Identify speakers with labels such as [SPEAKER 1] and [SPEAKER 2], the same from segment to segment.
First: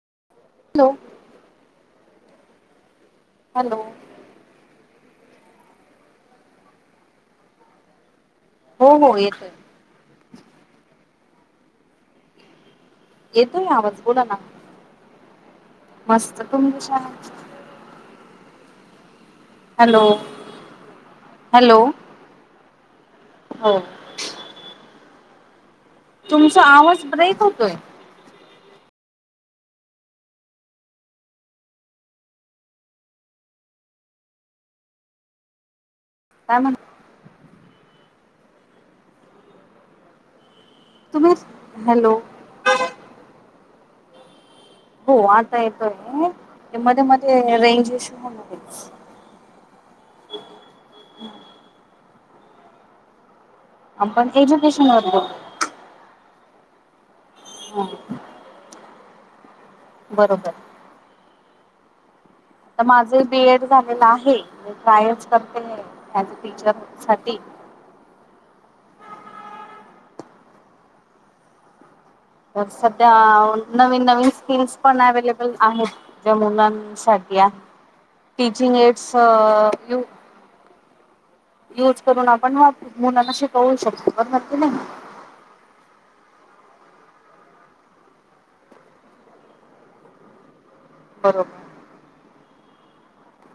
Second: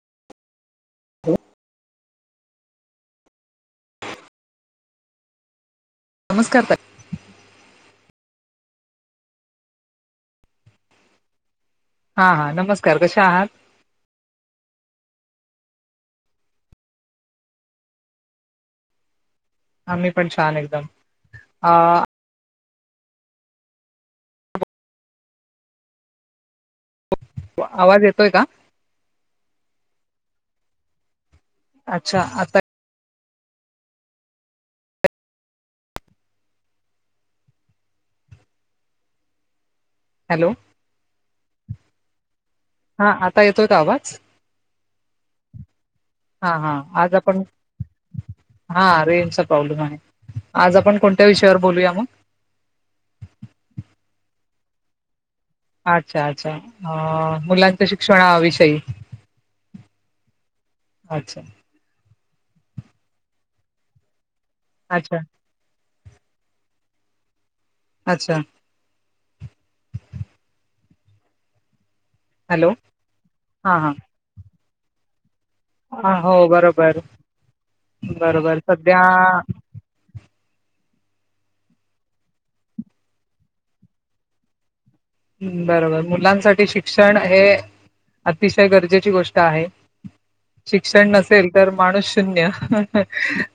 [SPEAKER 1] [unintelligible]
[SPEAKER 2] [inaudible]
[SPEAKER 1] Hello.
[SPEAKER 2] नमस्कार ताई.
[SPEAKER 1] हो हो येतंय.
[SPEAKER 2] हां हां नमस्
[SPEAKER 1] येतोय आवाज बोलाना. मस्त तुमच्या
[SPEAKER 2] आम्ही पण छान एकदम
[SPEAKER 1] हॅलो
[SPEAKER 2] अं
[SPEAKER 1] हो. तुमचा आवाज ब्रेक होतोय
[SPEAKER 2] आवाज येतोय का? अच्छा! आता
[SPEAKER 1] का म्हण
[SPEAKER 2] हॅलो
[SPEAKER 1] हॅलो
[SPEAKER 2] हा आता येतोय का आवाज?
[SPEAKER 1] हो आता येतोय
[SPEAKER 2] हा हा
[SPEAKER 1] ते मध्ये
[SPEAKER 2] आज आपण
[SPEAKER 1] मध्ये रेंज इश्यू होणारच
[SPEAKER 2] हा रेंजचा प्रॉब्लेम आहे आज आपण कोणत्या विषयावर बोलूया मग
[SPEAKER 1] आपण एज्युकेशनवर बोलू.
[SPEAKER 2] अच्छा अच्छा अ मुलांचे शिक्षणा विषयी
[SPEAKER 1] बरोबर
[SPEAKER 2] अच्छा
[SPEAKER 1] माझं बीएड झालेलं आहे
[SPEAKER 2] अच्छा
[SPEAKER 1] कायच करते आज टीचर साठी
[SPEAKER 2] अच्छा
[SPEAKER 1] तर
[SPEAKER 2] हॅलो
[SPEAKER 1] सध्या
[SPEAKER 2] हा हा
[SPEAKER 1] नवीन नवीन स्किम्स [inaudible] आहेत
[SPEAKER 2] हा,
[SPEAKER 1] ज्या
[SPEAKER 2] हो बरोबर
[SPEAKER 1] मुलांसाठी
[SPEAKER 2] बरोबर
[SPEAKER 1] टीचिंग
[SPEAKER 2] सध्या
[SPEAKER 1] एडस यू यूज करून आपण वा मुलांना शिकवू शकतो बरोबर की नाही.
[SPEAKER 2] हम्म बरोबर मुलांसाठी शिक्षण हे अतिशय गरजेची गोष्ट आहे. शिक्षण नसेल
[SPEAKER 1] बरोबर.
[SPEAKER 2] तर माणूस शून्य. ह हा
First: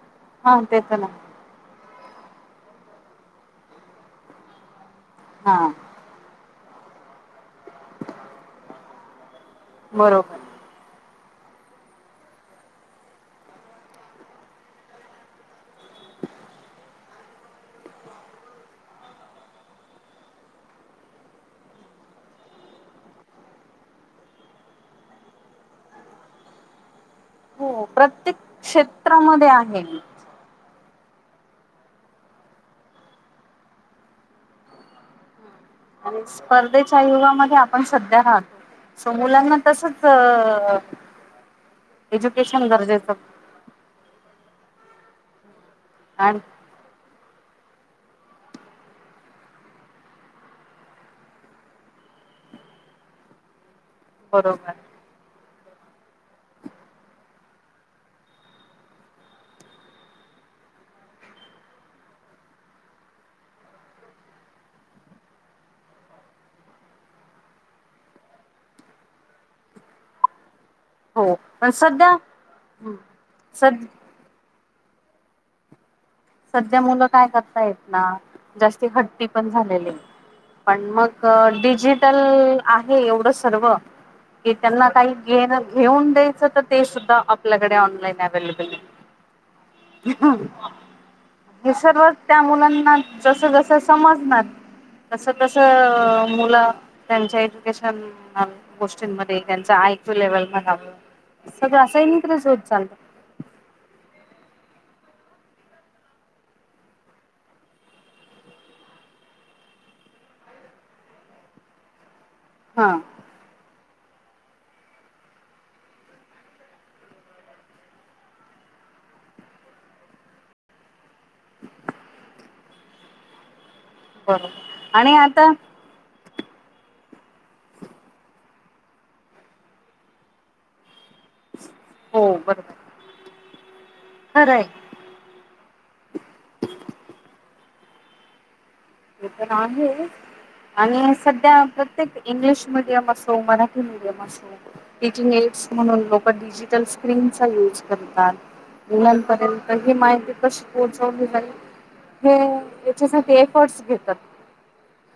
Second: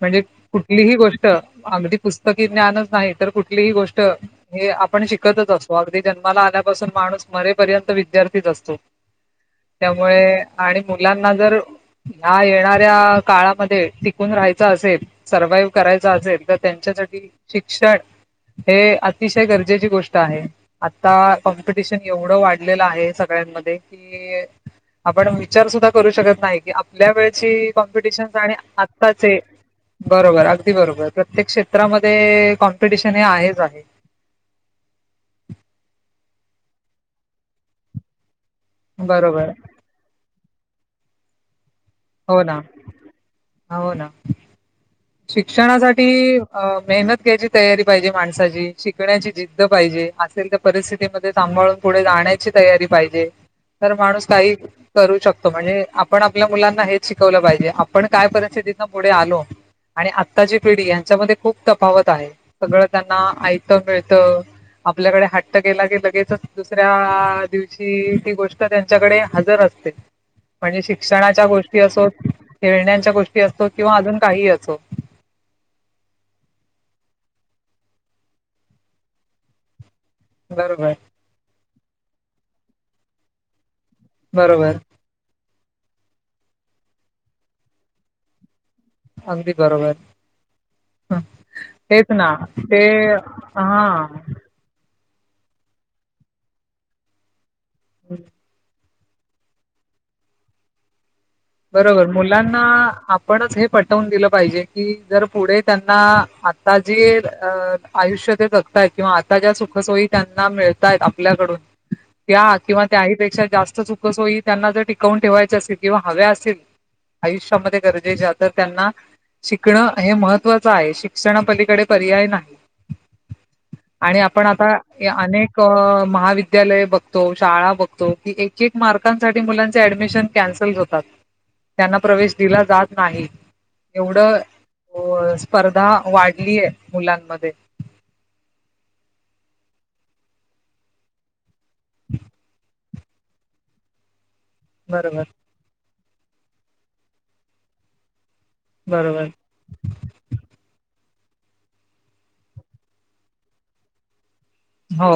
[SPEAKER 2] म्हणजे
[SPEAKER 1] हा ते
[SPEAKER 2] कुठलीही
[SPEAKER 1] तर
[SPEAKER 2] गोष्ट
[SPEAKER 1] नाही
[SPEAKER 2] अगदी पुस्तक त की ज्ञानच नाही तर कुठलीही गोष्ट हे पण शिकतच
[SPEAKER 1] हा
[SPEAKER 2] असो अगदी त्यां आल्यापासून माणूस मरेपर्यंत विद्यार्थीच असतो.
[SPEAKER 1] बरोबर
[SPEAKER 2] त्यामुळे आणि यांना जर ह्या येणाऱ्या काळामध्ये टिकून राहायचं असेल सर्वाइव्ह करायच असेल तर त्यांच्यासाठी शिक्षण हे अतिशय गरजेची गोष्ट आहे. आता कॉम्पिटिशन एवढं वाढलेलं आहे सगळ्यांमध्ये कि आपण विचार सुद्धा करू शकत नाही, की आपल्या वेळची
[SPEAKER 1] हो प्रत्येक
[SPEAKER 2] कॉम्पिटिशनस आणि आत्ताचे
[SPEAKER 1] क्षेत्रामध्ये आहे
[SPEAKER 2] बरोबर अगदी बरोबर. प्रत्येक क्षेत्रामध्ये कॉम्पिटिशन हे आहेच आहे
[SPEAKER 1] आणि स्पर्धेच्या युगामध्ये आपण सध्या राहतो. सो
[SPEAKER 2] बरोबर
[SPEAKER 1] मुलांना तसच अ ह
[SPEAKER 2] हो ना,
[SPEAKER 1] एजुकेशन गरजेच
[SPEAKER 2] हो ना. शिक्षणासाठी मेहनत घ्यायची तयारी पाहिजे माणसाची शिकण्याची जिद्द पाहिजे असेल तर परिस्थितीमध्येध्ये सांभाळून पुढे जाण्याची तयारी पाहिजे तर माणूस काही
[SPEAKER 1] बरोबर.
[SPEAKER 2] करू शकतो म्हणजे आपण आपल्या मुलांना हेच शिकवलं पाहिजे आपण काय परिस्थितीत ना पुढे आलो आणि आत्ताची पिढी यांच्यामध्ये खूप तफावत आहे सगळं त्यांना ऐत मिळत आपल्याकडे हट्ट केला की लगेचच दुसऱ्या दिवशी ती गोष्ट त्यांच्याकडे हजर असते म्हणजे
[SPEAKER 1] हो
[SPEAKER 2] शिक्षणाच्या
[SPEAKER 1] पण
[SPEAKER 2] गोष्टी असो
[SPEAKER 1] सध्या
[SPEAKER 2] खेळण्याच्या गोष्टी असतो
[SPEAKER 1] सध
[SPEAKER 2] किंवा अजून काही असो
[SPEAKER 1] सध्या मुलं काय करता येत ना जास्ती हट्टी पण झालेली आहेत पण
[SPEAKER 2] बरोबर.
[SPEAKER 1] मग डिजिटल आहे एवढं सर्व की
[SPEAKER 2] बरोबर.
[SPEAKER 1] त्यांना काही घेण घेऊन द्यायचं तर ते सुद्धा आपल्याकडे ऑनलाईन अव्लेबल आहे
[SPEAKER 2] अगदी बरोबर हं.
[SPEAKER 1] हे सर्व
[SPEAKER 2] तेच ना.
[SPEAKER 1] त्या
[SPEAKER 2] ते
[SPEAKER 1] मुलांना जस जसं
[SPEAKER 2] हां.
[SPEAKER 1] समजणार तस तस मुलं त्यांच्या इथ [inaudible] गोष्टींमध्ये त्यांच आयक्यू लेव्हल बनाव
[SPEAKER 2] बरोबर मुलांना आपणच हे पटवून दिलं पाहिजे की जर पुढे त्यांना आता जे अ आयुष्य ते जगताय किंवा आता ज्या सुखसोयी त्यांना मिळतायत आपल्याकडून त्या किंवा
[SPEAKER 1] हा
[SPEAKER 2] त्याहीपेक्षा जास्त सुख सोई त्यांना जर टिकवून ठेवायची असे किंवा हव्या आयुष्यामध्ये गरजेच्या तर त्यांना शिकणं हे महत्वाचं आहे शिक्षणा पलीकडे पर्याय नाही आणि आपण
[SPEAKER 1] बरोबर
[SPEAKER 2] आता
[SPEAKER 1] आणि आता
[SPEAKER 2] अनेक महाविद्यालय बघतो शाळा बघतो की ते एक मार्कांसाठी मुलांचे ऍडमिशन कॅन्सल होतात त्यांना
[SPEAKER 1] हो
[SPEAKER 2] प्रवेश दिला
[SPEAKER 1] बरोबर
[SPEAKER 2] जात नाही एवढं
[SPEAKER 1] खरंय
[SPEAKER 2] अ स्पर्धा वाढलीय मुलांमध्ये
[SPEAKER 1] ते पण आहे आणि सध्या प्रत्येक इंग्लिश मध्ये मिडीयम असो मराठी म मिडियम असो
[SPEAKER 2] बरोबर
[SPEAKER 1] तिची एड् म्हणून पण डिजटल स्क्रीनचा युज करतात
[SPEAKER 2] बरोबर
[SPEAKER 1] मुलांपर्यंत ही माहिती कशी सावनी बाई हे हिच्यासाठी ये फर्स घेतात
[SPEAKER 2] हो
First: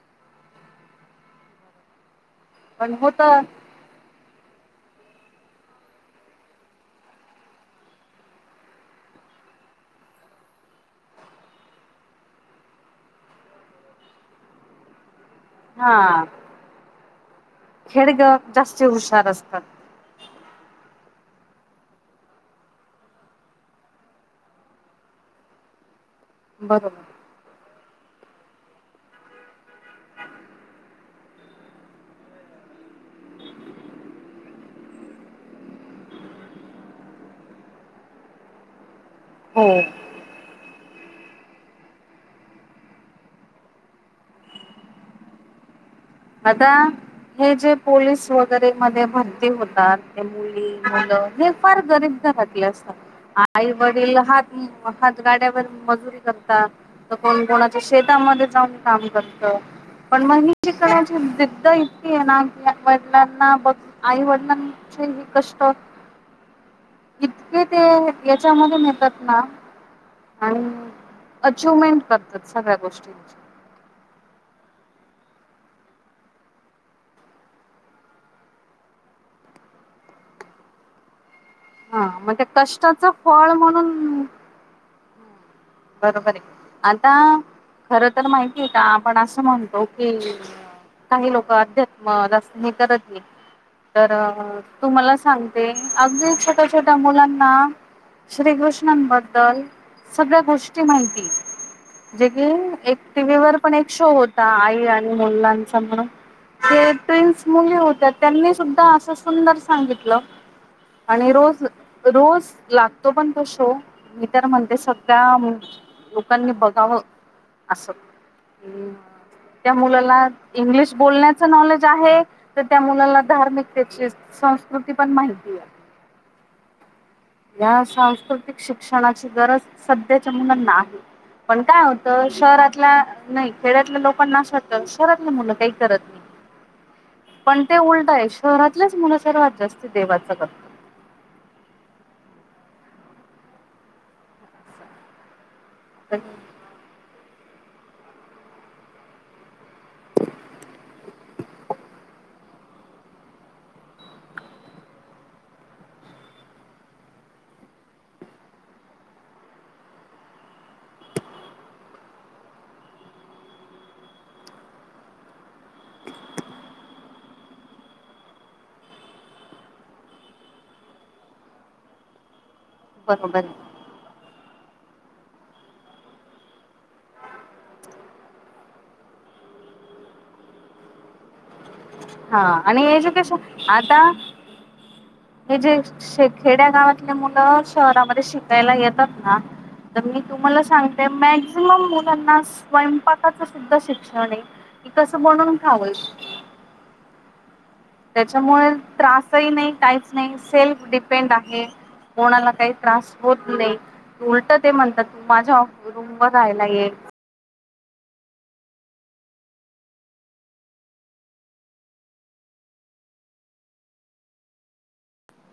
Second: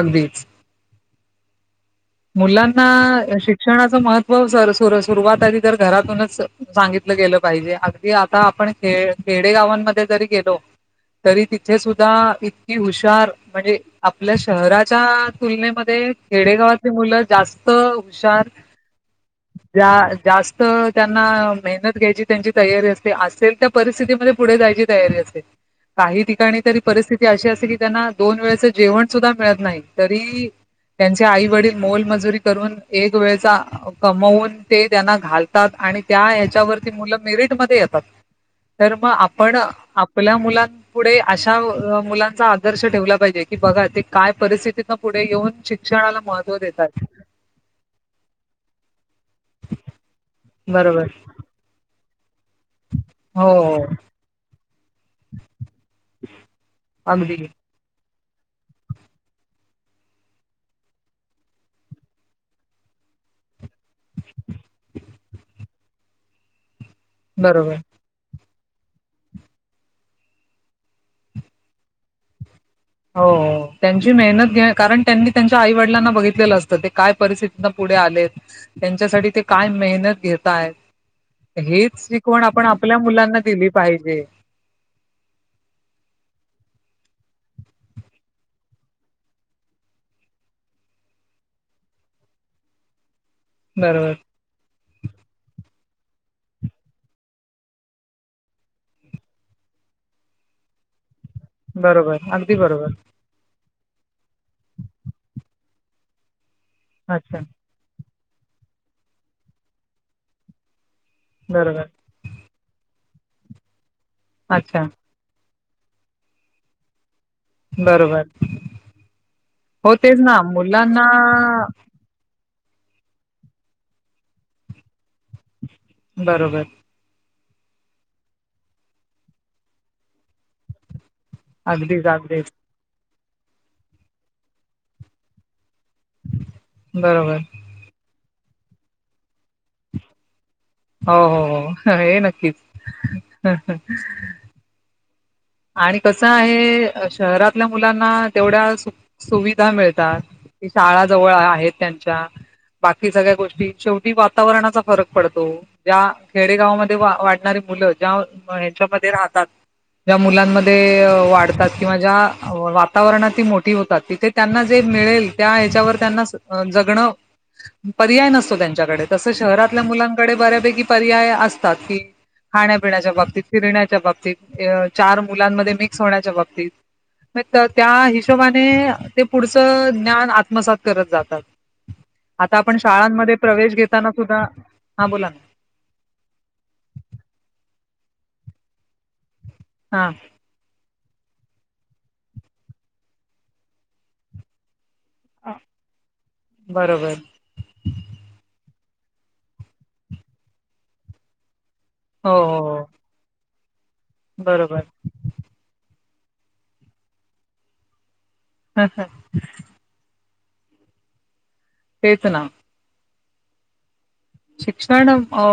[SPEAKER 2] अगदीच मुलांना
[SPEAKER 1] पण होत
[SPEAKER 2] शिक्षणाचं महत्त्व सर सुरुवातध तर घरातूनच सांगितलं गेलं पाहिजे सुरवात आदितर घरातूनच सांगितलं गेल पाहिजे आगदी आता आपण खे खेडे गावांमध्ये जरी गेलो तरी तिथे सुद्धा इतकी हुशारआपल्या म्हणजे आपल्या शहराच्या तुलनेमध्ये
[SPEAKER 1] हा
[SPEAKER 2] खेडेगावात मुलं जास्त
[SPEAKER 1] खेडग
[SPEAKER 2] हुशार
[SPEAKER 1] जास्ती हुशार असतात
[SPEAKER 2] जास्त त्यांना मेहनत घ्यायची त्यांची तयारी असते असेल त्या परिस्थितीमध्ये पुढे जायची तयारी असते काही ठिकाणी तरी
[SPEAKER 1] बरोबर
[SPEAKER 2] परिस्थिती अशी असते की त्यांना दोन वेळेच जेवण सुद्धा मिळत नाही तरी त्यांचे आईवडील मोलमजुरी करून एक वेळचा कमवून ते त्यांना घालतात आणि त्या हेच्यावरती मुलं मेरिटमध्ये येतात तर म आपण
[SPEAKER 1] हो.
[SPEAKER 2] आपल्या मुलांत पुढे अशा मुलांचा आदर्श ठेवला पाहिजे की बघा ते काय परिस्थितीन पुढे येऊन शिक्षणाला महत्त्व
[SPEAKER 1] आता
[SPEAKER 2] देतात.
[SPEAKER 1] हे जे पोलीस वगैरे मध्ये म्ह ते होतात हे मुली
[SPEAKER 2] बरोबर
[SPEAKER 1] मुलं हे फार गं [inaudible]
[SPEAKER 2] हो
[SPEAKER 1] आई वडील हात हातगाड्यावर मजुरी करतात तर
[SPEAKER 2] अगदी.
[SPEAKER 1] कोण कोणाचे शेत कामाला जाऊन काम करत पण म ही ण्या ज इतकी आहे ना की वडलांना बस आई वडिलांचे हे कष्ट इतके
[SPEAKER 2] बरोबर
[SPEAKER 1] ते चांगले म्हणतात ना हा अचूमेंट करतात. सगळ्या गोष्टींची
[SPEAKER 2] हो त्यांची मेहनत घ्या कारण त्यांनी त्यांच्या आई वडिलांना बघितलेलं असतं ते काय परिस्थिती पुढे आले त्यांच्यासाठी ते काय मेहनत घेता आहेत. हेच
[SPEAKER 1] हा मग ते
[SPEAKER 2] शिकवण आपण आपल्या
[SPEAKER 1] कष्टाचं
[SPEAKER 2] मुलांना
[SPEAKER 1] फळ
[SPEAKER 2] दिली
[SPEAKER 1] म्हणून
[SPEAKER 2] पाहिजे.
[SPEAKER 1] बरोबर आहे आता खर तर माहिती आहे का आपण असं म्हणतो की काही लोक अध्यात्म हे करत तर
[SPEAKER 2] बरोबर
[SPEAKER 1] तू मला सांगते. अगदी छोट्या छोट्या मुलांना श्रीकृष्णांबद्दल सगळ्या गोष्ट माहिती जे
[SPEAKER 2] बरोबर
[SPEAKER 1] की
[SPEAKER 2] अगदी बरोबर
[SPEAKER 1] एक टी व्ही वर पण एक शो होता आई आणि मुलांचा म्हणून ते
[SPEAKER 2] अच्छा
[SPEAKER 1] ट्विन्स मुली होतात. त्यांनी सुद्धा असं सुंदर सांगितलं. आणि रोज
[SPEAKER 2] बरोबर
[SPEAKER 1] रोज लाग तो पण कसो मी तर म्हणते
[SPEAKER 2] अच्छा
[SPEAKER 1] सध्या लोकांनी बघावं अस
[SPEAKER 2] बरोबर
[SPEAKER 1] त्या
[SPEAKER 2] हो तेच
[SPEAKER 1] मुलाला
[SPEAKER 2] ना
[SPEAKER 1] इंग्लिश
[SPEAKER 2] मुलांना
[SPEAKER 1] बोलण्याच नॉलेज आहे. तर त्या मुलाला धार्मिकतेची, संस्कृतीची पण माहितीआहे.
[SPEAKER 2] बरोबर
[SPEAKER 1] या सांस्कृतिक शिक्षणाची गरज सध्या मुलांनाआहे. पण काय
[SPEAKER 2] अगदीच
[SPEAKER 1] होतं
[SPEAKER 2] अगदीच
[SPEAKER 1] शहरातला नाही खेड्यातल्या लोक नाशवात शहरातले मुलं काही करत नाहीत.
[SPEAKER 2] बरोबर
[SPEAKER 1] पण ते उलट घरातल्याच मूल सर्वात जास्त देवाचं करतात
[SPEAKER 2] हो हो हो हे नक्कीच. [inaudible] आणि कसं आहे शहरातल्या मुलांना तेवढ्या सु सुविधा मिळतात की शाळा जवळ आहेत त्यांच्या बाकी सगळ्या गोष्टी शेवटी वातावरणाचा फरक पडतो, ज्या खेडेगावामध्ये वाढणारी मुलं ज्या ह्यांच्यामध्ये राहतात ज्या मुलांमध्ये वाढतात किंवा ज्या वातावरणात ती मोठी होतात तिथे त्यांना जे मिळेल त्या ह्याच्यावर त्यांना जगणं पर्याय नसतो त्यांच्याकडे तसं शहरातल्या मुलांकडे बऱ्यापैकी पर्याय असतात कि खाण्यापिण्याच्या बाबतीत,
[SPEAKER 1] बरोबर
[SPEAKER 2] फिरण्याच्या बाबतीत [inaudible] चार मुलांमध्ये मिक्स होण्याच्या बाबतीत त्या हिशोबाने ते पुढचं ज्ञान आत्मसात करत जातात.
[SPEAKER 1] हा
[SPEAKER 2] आता आपण
[SPEAKER 1] आणि
[SPEAKER 2] शाळांमध्ये
[SPEAKER 1] एज्युकेशन
[SPEAKER 2] प्रवेश
[SPEAKER 1] आता
[SPEAKER 2] घेताना सुद्धा हा बोला
[SPEAKER 1] हे जेे खेड्या गावातले मुलं शहरामध्ये शिकायला येतात. ह तर
[SPEAKER 2] ना
[SPEAKER 1] मी तुम्हाला सांग ते मॅक्झिमम मुलांना स्वयंपाकाचं सुद्धा शिक्षण आहे. की कसं
[SPEAKER 2] हा
[SPEAKER 1] बनून खाऊ
[SPEAKER 2] बरोबर
[SPEAKER 1] त्रासही नाही काहीच नाही सेल्फ डिपेंड आहे,
[SPEAKER 2] हो
[SPEAKER 1] कोणाला
[SPEAKER 2] हो
[SPEAKER 1] काही
[SPEAKER 2] हो
[SPEAKER 1] त्रास होत नाही. उलट ते
[SPEAKER 2] बरोबर
[SPEAKER 1] म्हणतात माझ्या रूम वर राहायला ये
[SPEAKER 2] ह ह तेच ना. शिक्षण अ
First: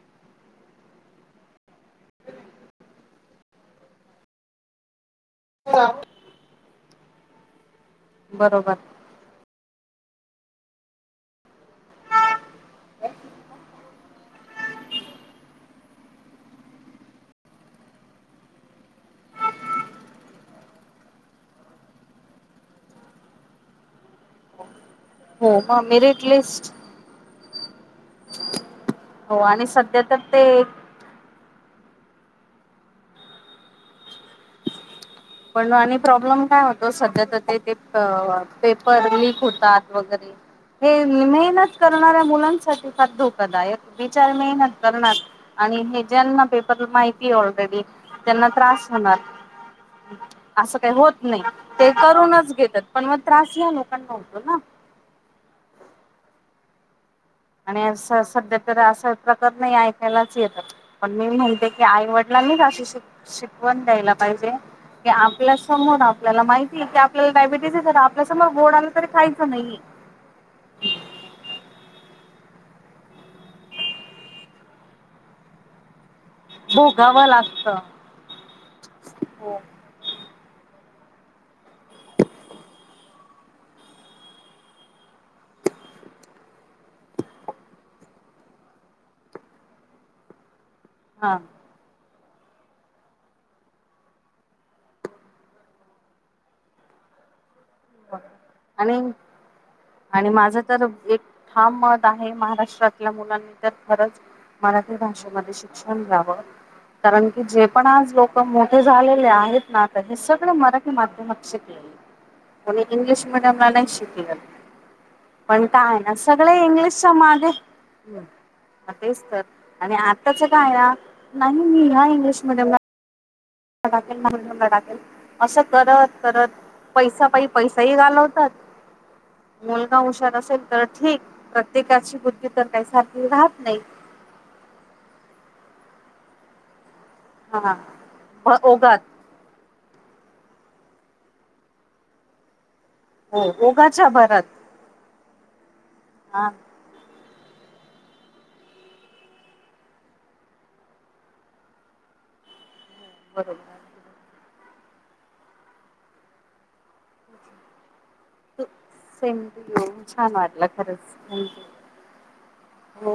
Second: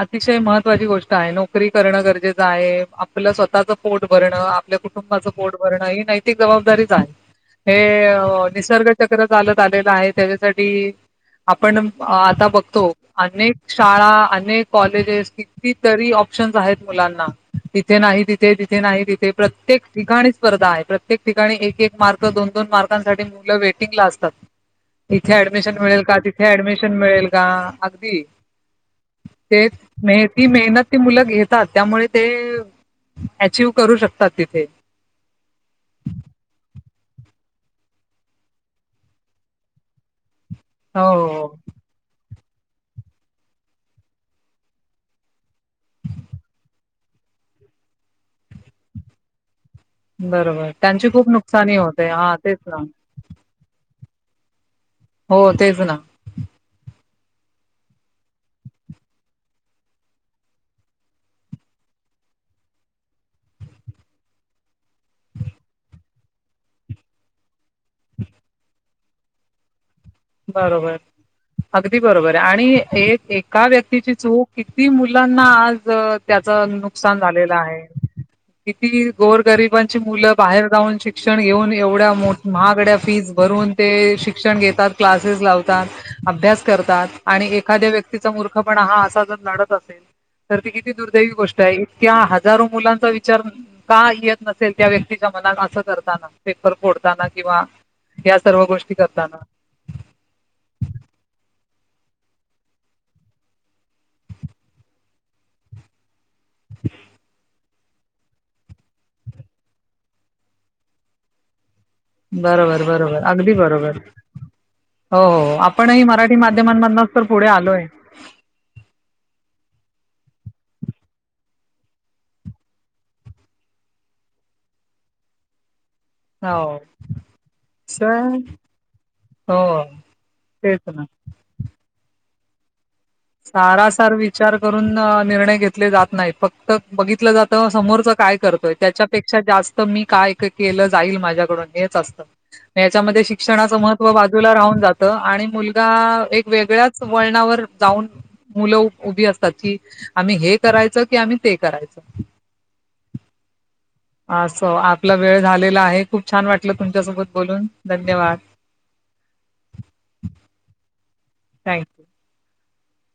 [SPEAKER 2] अतिशय महत्वाची गोष्ट आहे, नोकरी करणं गरजेचं आहे, आपलं स्वतःचं पोट भरणं, आपल्या कुटुंबाचं पोट भरण ही नैतिक जबाबदारी [unintelligible] हे
[SPEAKER 1] बरोबर.
[SPEAKER 2] निसर्ग चक्र चालत आलेलं आहे तेज्यासाठी आपण आता बघतो आनेक शाळा आनेक कॉलेजेस किती तरी ऑप्शन्स आहेत मुलांना इथे नाही तिथे तिथे नाही तिथे प्रत्येक ठिकाणी स्पर्धा आहे प्रत्येक ठिकाणी एक एक मार्क दोन दोन मार्कांसाठी मुलं वेटिंगला असतात. इथ
[SPEAKER 1] हो
[SPEAKER 2] ऍडमिशन
[SPEAKER 1] मग
[SPEAKER 2] मिळेल का
[SPEAKER 1] मेरिट
[SPEAKER 2] तिथे
[SPEAKER 1] लिस्ट
[SPEAKER 2] ऍडमिशन मिळेल गा आगदी
[SPEAKER 1] हो आणि
[SPEAKER 2] तेच
[SPEAKER 1] सध्या तर
[SPEAKER 2] मेथी
[SPEAKER 1] ते
[SPEAKER 2] मेहनत ती मुलं घेत तात त्यामुळे ते अँचिव करू शकतात तिथे
[SPEAKER 1] पण आणि प्रॉब्लेम काय होतो सध्या तर ते ते पेपर लीक होतात वगैरे हे
[SPEAKER 2] हो
[SPEAKER 1] मेहनत करणाऱ्या मुलां साठी फार धोकादायक विचार नाही ना करनार आणि ज्यांना पेपर माहिती ऑलरेडी त्यांना त्रास होणार
[SPEAKER 2] बरोबर
[SPEAKER 1] आसं काय
[SPEAKER 2] त्यांची
[SPEAKER 1] होत
[SPEAKER 2] खूप
[SPEAKER 1] नाही
[SPEAKER 2] नुकसानी
[SPEAKER 1] ते
[SPEAKER 2] होते हा
[SPEAKER 1] करूनच
[SPEAKER 2] तेच ना
[SPEAKER 1] घेतात पण म त्रास ह्या नो नुकसान होत ना?
[SPEAKER 2] हो तेच ना
[SPEAKER 1] आणि असं सध्या तर असं प्रकार नाही ऐकायलाच येतातं पण मी माहिते की आईवडिलांनीच अशी श शिकवण द्यायला पाहिजे की आपल्यासमोर आपल्याला माहिती आहे की आपल्याला डायबिटीस हे तर आपल्यासमोर गोड आलं तरी खायचं नाही.
[SPEAKER 2] बरोबर अगदी बरोबर आणि एक एका व्यक्तीची चूक किती मुलांना आज त्याच नुकसान
[SPEAKER 1] भोगावं
[SPEAKER 2] झालेलं
[SPEAKER 1] लागतं
[SPEAKER 2] आहे किती
[SPEAKER 1] हो
[SPEAKER 2] गोरगरिबांची मुलं बाहेर जाऊन शिक्षण घेऊन एवढ्या मो महागड्या फीज भरून ते शिक्षण घेतात क्लासेस लावतात, अभ्यास करतात, आणि एखाद्या व्यक्तीचा मूर्ख पण हा असा जर नढत असेल तर ती किती दुर्दैवी
[SPEAKER 1] हा
[SPEAKER 2] गोष्ट आहे. त्या हजारो मुलांचा विचार का येत नसेल त्या व्यक्तीच्या मनात आसं करताना पेपर फोडताना किंवा या सर्व गोष्टी
[SPEAKER 1] आणि
[SPEAKER 2] करताना?
[SPEAKER 1] आणि माझं तर एक ठाम मत आहे महाराष्ट्रातल्या मुलांनी तर खरंच मराठी भाषेमध्ये शिक्षण घ्यावं. कारण की जे पण आज लोक मोठे झालेले आहेत ना तर हे सगळे मराठी माध्यमात शिकलेले
[SPEAKER 2] बरोबर
[SPEAKER 1] कोणी
[SPEAKER 2] बरोबर
[SPEAKER 1] इंग्लिश
[SPEAKER 2] आगदी
[SPEAKER 1] मिडियमला नाही
[SPEAKER 2] बरोबर
[SPEAKER 1] शिकलं
[SPEAKER 2] हो हो
[SPEAKER 1] पण काय
[SPEAKER 2] आपणही
[SPEAKER 1] ना
[SPEAKER 2] मराठी
[SPEAKER 1] सगळे
[SPEAKER 2] माध्यमां
[SPEAKER 1] इंग्लिशच्या
[SPEAKER 2] मधनच तर पुढे
[SPEAKER 1] मागे
[SPEAKER 2] आलोय.
[SPEAKER 1] मग तेच तर आणि आत्ताच काय आहे ना नाही मी ह्या इंग्लिश मिडियम घातलेत म्हणून मी घरात हे आसं करत करत
[SPEAKER 2] हो
[SPEAKER 1] पैसा पायी पैसाही
[SPEAKER 2] तर
[SPEAKER 1] घालवतात
[SPEAKER 2] हो
[SPEAKER 1] मुलगा हुशार असेल
[SPEAKER 2] तेच
[SPEAKER 1] तर
[SPEAKER 2] ना
[SPEAKER 1] ठीक प्रत्येकाची बु द्धी तर काय सारखं
[SPEAKER 2] सारासार विचार करून निर्णय घेत ले जात नाही फक्त बघितलं जात
[SPEAKER 1] हा
[SPEAKER 2] समोरच काय
[SPEAKER 1] भ-
[SPEAKER 2] करतोय
[SPEAKER 1] ओघात
[SPEAKER 2] त्याच्यापेक्षा जास्त मी काय केलं जाईल माझ्याकडून हेच असतं याच्यामध्ये
[SPEAKER 1] हो
[SPEAKER 2] शिक्षणाचं
[SPEAKER 1] ओघाच्या
[SPEAKER 2] महत्त्व
[SPEAKER 1] भरात
[SPEAKER 2] बाजूला राहून जातं आणि मुलगा एक
[SPEAKER 1] हा
[SPEAKER 2] वेगळ्याच वळणावर जाऊन मुलं उभी असतात कि आम्ही हे करायचं कि आम्ही ते करायच
[SPEAKER 1] बरोबर
[SPEAKER 2] असो आपला वेळ झालेला आहे खूप छान वाटलं तुमच्यासोबत बोलून धन्यवाद
[SPEAKER 1] हो.. सेंधू येऊन छान वाटला खरंच
[SPEAKER 2] थँक्यू
[SPEAKER 1] हो